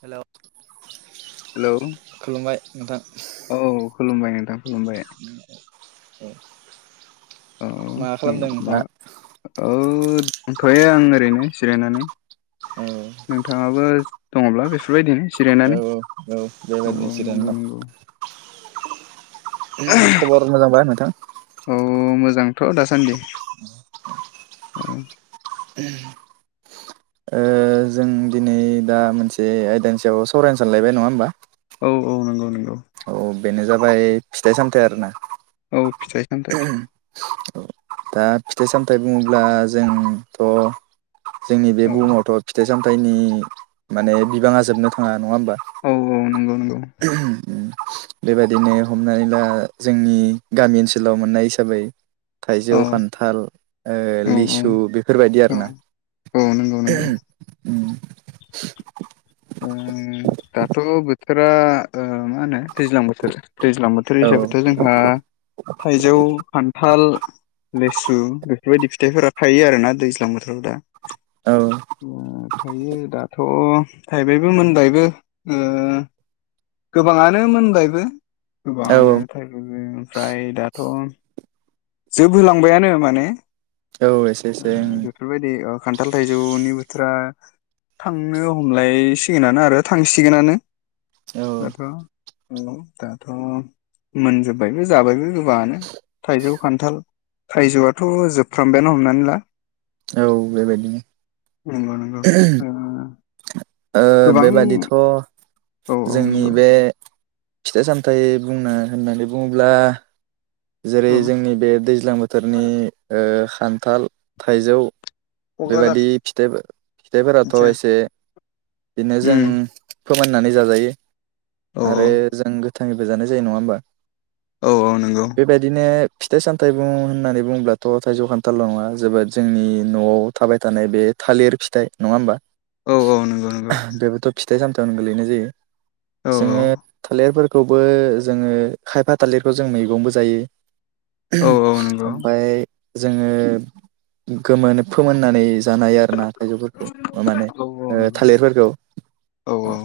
हेल' hello [inaudible] खुलुमबाय नोथां। औ खुलुमबाय नोंथां खुलुमबाय अ। औ उम बा। औ दंथ'यो आं ओरैनो जिरायनानै औ नोंथाङाबो दङब्ला बेफोरबायदिनो औ जिरायनानै। औ औ बेबायदिनो औ जिरायना नंगौ दं। नंगौ खबर मोजां बा नोंथां? अ मोजांथ' दासान्दि औ [inaudible] ओ जों दिनै दा मोनसे आयदानि सायाव सावरायनो सानलायबाय नङा होमबा औ औ नंगौ नंगौ औ बेनो जाबाय फिथाइ सामथाइ आरो ना औ फिथाइ सामथाइ दा फिथाइ सामथायाइ बुङोब्ला जोंथ' जोंनि बे औ बुहुमावथ' फिथाइ सामथाइनि माने बिबाङा जोबनो थाङा नङा होनबा? औ औ नंगौ नंगौ बेबायदिनो हमनानैला जोंनि गामि ओनसोलाव मोननाय हिसाबै थाइजौ औ खान्थाल ओ औ लिसु बेफोरबायदि औ आरोना औ नंगौ नंगौ उम ओ दाथ' बोथोरा ओ मा होनो दैज्लां बोथोर दैज्लां बोथोर औ हिसाबैथ' जोंहा थाइजौ, खान्थाल लेसु बेफोरबायदि फिथाइफोरा थायो आरो ना दैज्लां बोथोराव दा औ थायो दाथ' थाइबायबो मोनबायबो ओ गोबाङानो मोनबायबो औ गोबाङानो थायबायबो ओमफ्राय दाथ' जोबहोलांबायानो माने औ एसे ओ एसे ओं बेफोरबायदि ओ खान्थाल थाइजौनि बोथोरा थांनो हम लायसिगोनानो आरो थांसिगोनानो दाथ' औ दाथ' मोनजोब्बायबो जाबायबो गोबाङानो थाइजौ, खान्थाल थाइजौआथ' जोबफ्रामबायानो हमनानै ला औ बेबायदिनो नंगौ नंगौ ओ ओ ओ ओ बेबादिथ' औ औ जोंनि नंगौ बे फिथाइ सामथाइ बुंनो होननानै बुङोब्ला जेरै औ जोंनि बे दैज्लां बोथोरनि ओ खान्थाल, थाइजौ क'क्राझार बेबायादि फिथाइ फिथाइफोराथ' मिथिया एसे बिनो जों उम फोमोननानै जाजायो औ आरो जों गोथाङैबो जानाय जायो नङा होमबा? औ औ नंगौ बेबायदिनो फिथाइ सामथाइ बुं होननानै बुङोब्लाथ' थाइजौ खान्थाल' नङा जोबोद जोंनि न'आव थाबाय थानाय बे थालिर फिथाइ नङा होमबा? औ औ नंगौ नंगौ बेबोथ' फिथाइ सामथायावनो गोलैनाय जायो। औ औ जोङो थालिरफोरखौबो जोङो खायफा थालिरखौ जों मैगंबो जा जायो औ औ नंगौ ओमफ्राय जोङो गोमोन फोमोननानै जानो हायो आरो ना थाइजौफोरखौ अ माने औ औ ओ नंगौ थालिरफोरखौ औ औ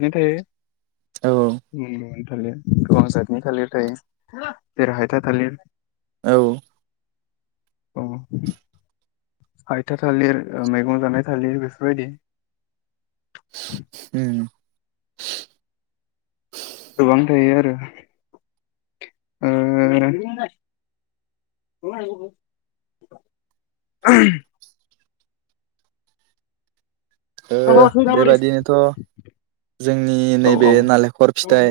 नाथाय औ उम थालिर गोबां जादनि थालिर थायो जेरै हायथा थालिर औ औ हायथा थालिर ओ मैगं जानाय थालिर बेफोरबायदि उम गोबां थायो आरो ओ ओ बेबाददिनोथ' जोंनि नैबे औ नालेंखर फिथाइ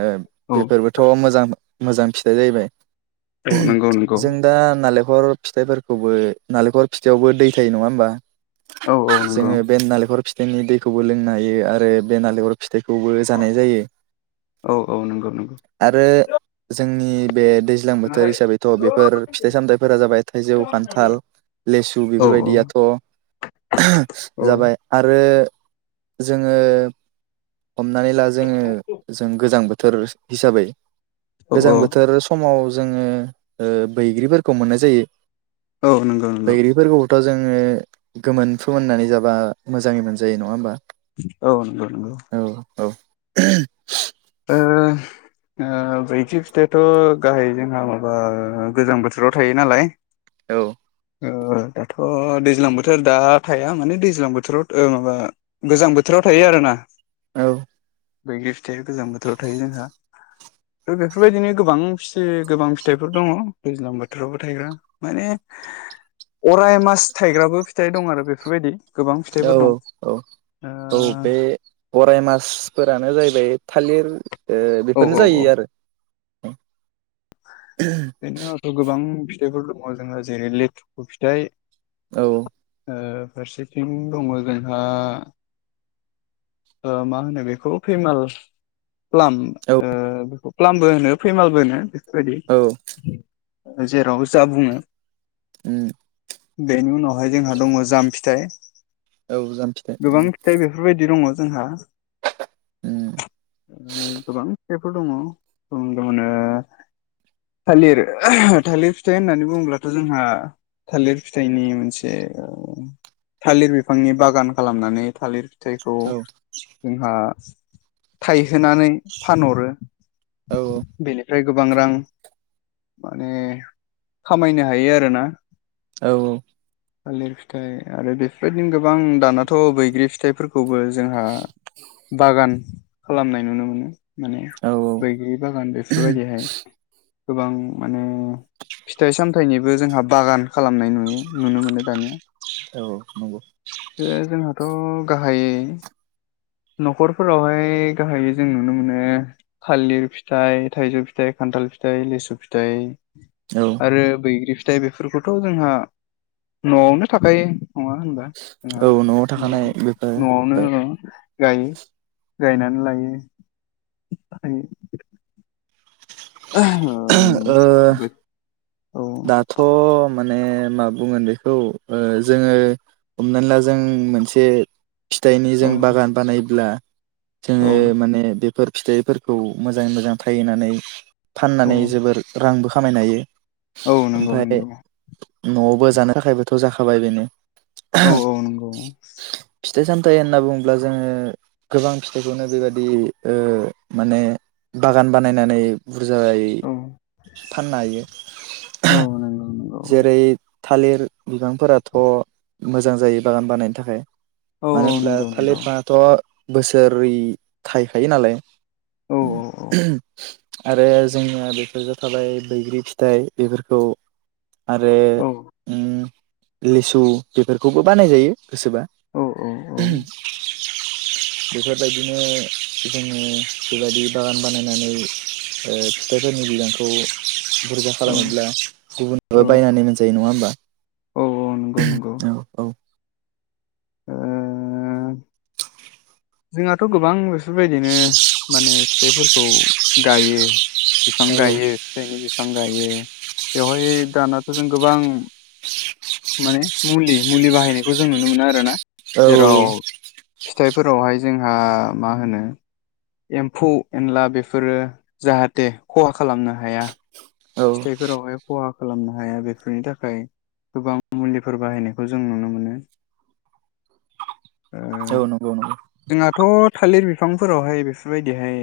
ओ औ बेफोरबोथ' मोजां मोजां फिथाइ जाहैबाय। औ नंगौ नंगौ जों दा नालेंखर फिथाइफोरखौबो नालेंखर फिथाइावबो दै थायो नङा होमबा औ औ नंगौ जोङो बे नालेंखर थायनि दैखौबो लोंनो हायो आरो बे नालेंखर फि थायखौबो जानाय जायो औ औ नंगौ नंगौ आरो जोंनि बे दैज्लां बोथोर खोनाबाय? हिसाबैथ' औ औ बेफोर फिथाइ सामथायाइफोरा जाबाय थाइजौ खान्थाल लेसु बेफोरबायदियाथ' औ जाबाय आरो जोङो हमनानै ला जोङो जों गोजां बोथोर हिसाबै औ गोजां बोथोर समाव जोङो ओ बैग्रिफोरखौ मोननाय जायो औ नंगौ नंगौ थ' जोङो गोमोन फोमोननानै जाबा मोजाङै मोनजायो नङा होमबा औनंग नंगौ औ औ ओह ब्रैथि फिथाइाथ' गाहाय जोंहा माबा गोजां बोथोराव थायो नालाय औ ओ दाथ' दैज्लां बोथोर दा थाया माने दैज्लां बोरो राव ओ माबा गोजां बोथोराव थायो आरो ना औ बैग्रि फिथाया गोजां बोथोराव थायो जोंहा बेफोरबायदिनो गोबां फिओ गोबां फिथाइफोर दङ दैज्लां बोथोरावबो थायग्रा माने [inaudible] अराय मास थाइग्राबो फिथाइ दं आरो बेफोरबायदि गोबां फिथाइफोर औ दं औ औ ओ बे अराय मास फोरानो जाहैबाय थालिर ओ औ औ बेफोरनो औ जायो आरो बेनोथ' गोबां फिथाइफोर दङ जोंहा जेरै लेथु फिथाइ औ ओ फारसेथिं दङ जोंहा ओ मा होनो बेखौ फैमाल प्लाम औ बेखौ ओ खालामबो होनो फैमालबो होनो औ बेफोरबायदि जेराव जा बुङो उम बेनि उनावहाय जोंहा दङ जाम फिथाइ औ जाम फिथाइ उम गोबां फिथाइ बेफोरबायदि दङ जोंहा [inaudible] ओ गोबां फिथाइ दङ ओं दंनो थालिर थालिर फिथाइ होननानै बुङोब्लाथ' जोंहा थालिर फिथाइनि मोनसे थालिर बिफांनि बागान खालामनानै थालिर फिथाइखौ औ जोंहा थाइहोनानै फानहरो औ बेनिफ फ्राय गोबां रां माने खामायनो हायो आरोना औ थालिर फिथाइ आरो बेफोरबायदिनो गोबां दानाथ' बैग्रि फिथाइफोरखौबो जोंहा बागान खालामनाय नुनो मोनो माने औ बैग्रि बागान बेफोरबायदिहाय गोबां माने फिथाइ सामथायाइनिबो जोंहा बागान खालामनाय नुयो नुनो मोनो दानिया औ नंगौ ओ जोंहाथ' गाहायै [inaudible] न'खरफोरावहाय गाहायै जों नुनो मोनो थालिर फिथाइ थाइजौ फिथाइ खान्थाल फिथाइ लिसु फिथाइ औ आरो बैग्रि फिथाइ बेफोरखौथ' जोंहा न'आवनो थाखायो नङा होनबा औ न'आव जोंहा थाखानाय न' बेफोर न'आवनो गायो गायनानै लायो आमफाय ओ [unintelligible] दाथ' मा ने मा बुंगोन बेखौ ओ जोङो हमनानै ला जों मोनसे फिथाइनि औ जों बागान बानायोब्ला औ जोङो माने बेफोर फिथाइफोरखौ मोजाङै मोजां थायहोनानै औ फाननानै जोबोर रांबो खामायनो हायो। औ नोंगौ ओमफ्राय नोंगौ। न'आवबो जानो थाखायबोथ' जाखाबाय बेनो औ औ नोंगौ फिथाइ सामथाइ होनना बुङोब्ला जोङो गोबां फिथाइखौनो बेबादि ओ माने बागान बानायनानै बुरजाय औ फाननो हायो औ नंगौ नंगौ जेरै थालिर बिबांफोराथ' मोजां जायो बागान बानायनो थाखाय औ मानो औ होनोब्ला नंगौ नंगौ थालिर फिफांआथ' बोसोरै थायखायो नालाय औ औ आरो जोंनिया बेफोरजो थाबाय बैग्रि फि थाइ बेफोरखौ आरो औ उ लिसु बेफोरखौबो बानाय जायो गोसोबा औ बेफोरबायदिनो जोङो बेबायदि बागान बानायनानै ओ फिथाइफोरनि बिबांखौ बुरजा औ खालामोब्ला गुबुन ओ बायनानै मोनजायो नङा होमबा? औ औ नोंगौ नोंगौ। औ औ ओ जोंहाथ' गोबां बेफोरबायदिनो माने फिथाइफोरखौ गायो बिफां गायो फिथाइनि बिफां गायो बेवहाय दानाथ' जों गोबां माने मुलि मुलि बाहायनायखौ जों नुनो मोना आरो ना औ औ औ। फिथाइफोरावहाय जोंहा मा होनो एम्फौ एनला बेफोरो जाहाथे खहा खालामनो हाया औ फिथाइफोरावहाय खहा खालामनो हाया बेफोरनि थाखाय गोबां मुलिफोर बाहायनायखौ जों नुनो मोनो [inaudible] ओ औ नंगौ नंगौ जोंहाथ' थालिर बिफांफोरावहाय बेफोरबायदिहाय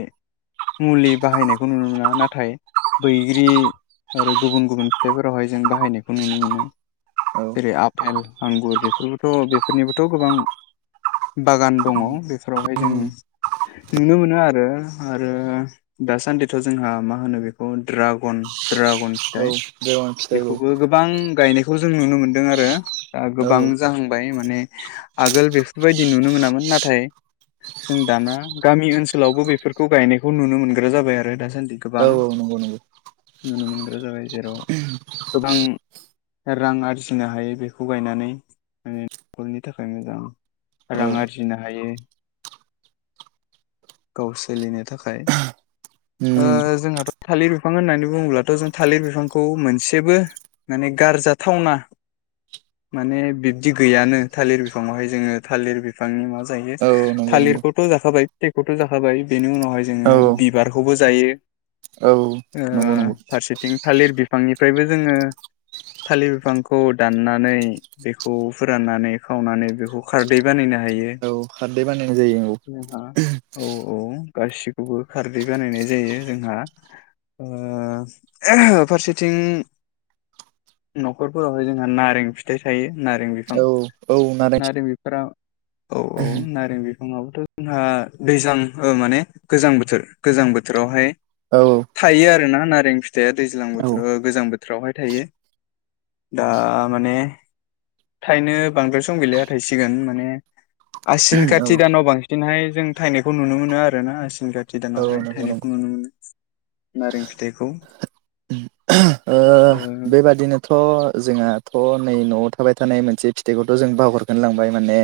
मुलि बाहायनायखौ नुनो मोना नाथाय बैग्रि आरो गुबुन गुबुन फिथाइफोरावहाय जों बाहायनायखौ नुनो मोनो औ जेरै आफेल आंगुर बेफोरबोथ' बेफोरनिबोथ' गोबां बागान दङ बेफोरावहाय जों उम नुनो मोनो आरो आरो दासान्दिथ' जोंहा मा होनो बेखौ ड्रागन ड्रागन औ फिथाइ ड्रागन फिथाइखौ बेखौबो गोबां गायनायखौ जों नुनो मोनदों आरो दा औ गोबां जाहांबाय माने आगोल बेफोरबायदि नुनो मोनामोन नाथाय जों दाना गामि ओनसोलावबो बेफोरखौ गायनायखौ नुनो मोनग्रा जाबाय आरो दासान्दि औ गोबां औ नंगौ नंगौ नुनो मोनग्रा जाबाय जेराव गोबां रां आरजिनो हायो बेखौ गायनानै माने नखरनि थाखाय मोजां रां औ आरजिनो हायो [inaudible] गाव सोलिनो थाखाय उम जोंहाथ' थालिर बिफां होननानै बुङोब्लाथ' जों थालिर बिफांखौ मोनसेबो माने गारजाथावना माने बिब्दि गैयानो थालिर बिफांआवहाय जोङो थालिर बिफांनि मा जायो औ नंगौ नंगौ थालिरखौथ' जाखाबाय [unintelligible] खौथ' जाखाबाय बेनि उनावहाय जोङो औ बिबारखौबो जायो औ नंगौ नंगौ फारसेथिं थालिर बिफांनिफ्रायबो जोङो थालिर बिफांखौ दाननानै बेखौ फोराननानै खावनानै बेखौ खारदै बानायना हायो खारदै बानायनाय जायो औ जोंहा औ औ गासिखौबो खारदै बानायनाय जायो जोंहा ओ फारसेथिं न'खरफोरावहाय जोंहा नारें फिथाइ थायो नारें बिफां औ औ नारें बिफोराव औ औ नारें बि आंबोथ' जोंहा दैज्लां माने गोजां बोथोर गोजां बोथोरावहाय औ थायो आरोना नारें फिथाइया दैज्लां औ बोथोराव गोजां बोथोरावहाय थायो दा माने थाइनो बांद्राय सम गैलिया थायसिगोन माने आसिन खाति औ दानाव बांसिनहाय जों थायनायखौ नुनो मोनो आरो ना आसिन खाथि औ दानावहाय नंगौ थायनायखौ नंगौ नुनो मोन नारें फिथाइखौ ओ ओ बेबादिनोथ' जोंहाथ' नै न'आव थाबाय थानाय मोनसे फिथाइखौथ' जों बावहरखोन लांबाय माने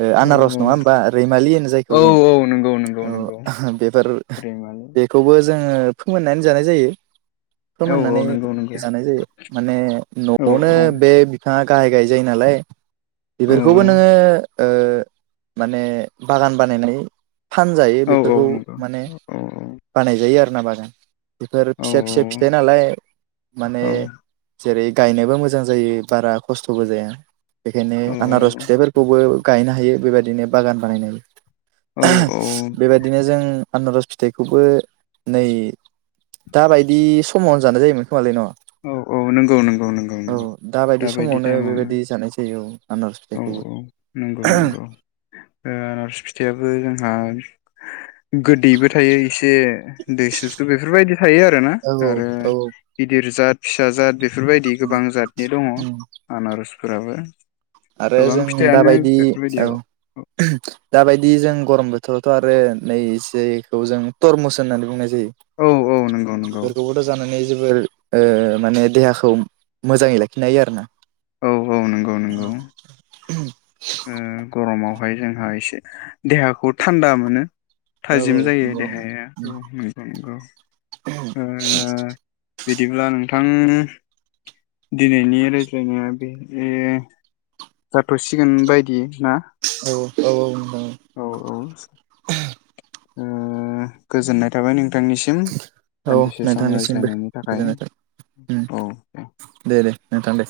ओ आनारस औ नङा होमबा रैमालि होनो जायखौ औ जों औ औ नंगौ नंगौ नंगौ बेफोर ओ' रैमालि बेखौबो जोङो फोमोननानै जानाय जायो औ फोमोननानै औ नंगौ नंगौ जानाय जायो माने औ न'आवनो औ बे बिफाङा गाहाय गाहाय जायो नालाय बेफोरखौबो नोङो ओ माने बागान बानायनाय फानजायो औ बेफोरखौ औ नंगौ माने औ औ बानायजायो आरोना बागान बेफोर औ फिसा फिसा फिथाइ नालाय औ माने जेरै गायनोबो मोजां जायो बारा खस्थ'बो जाया बेखायनो आनारस फिथाइफोरखौबो गायनो हायो बेबायदिनो बागान बानायनो हायो औ आ'ह औ औ बेबायदिनो जों आनारस फिथाइखौबो नै दाबायदि समावनो जानाय जायोमोन खमालै न'? औ औ नंगौ नंगौ नंगौ औ नंगौ दाबायदि दााबायदि समावनो टाइमावनो बेबायदि जानाय जायो औ आनारस औ फिथाइखौबो औ नंगौ नंगौ आनारस फिथाइयाबो जोंहा गोदैबो थायो एसे दैसुसु बेफोरबायदि थायो आरो ना औ आरो औ बि बिरजत फिसाजाद बेफोरबायदि गोबां जतनि दङ आनारसफोराबो आरो गोबां जों फिथाइयानो दाबायदि बेफोरबायदि औ दाबायदि जों गरम बोथोरावथ' आरो नै जेखौ जों थरमुस होननानै बुंनाय औ नंगौ नंगौ खौबोथ' जानानै जोबोर ओ माने देहाखौ मोजाङै लाखिनो हायो आरो ना? औ औ नंगौ नंगौ उ गरमाव बेहाय जोंहा एसे देहाखौ थान्दा मोनो औ थाजिम जायो देहाया रौ नंगौ नंगौ। ओ औ बिदिब्ला नोंथां दिनैनि जोंनिया बे जाथ'सिगोन बायदि ना? औ औ। उम गोजोननाय थाबाय नोंथांनिसिम औ औ दान्दिसे सम नोंथांनिसिमबो रायज्लायनायनि थाखाय गोजोननाय थाबाय औ दे। दे दे नोंथां दे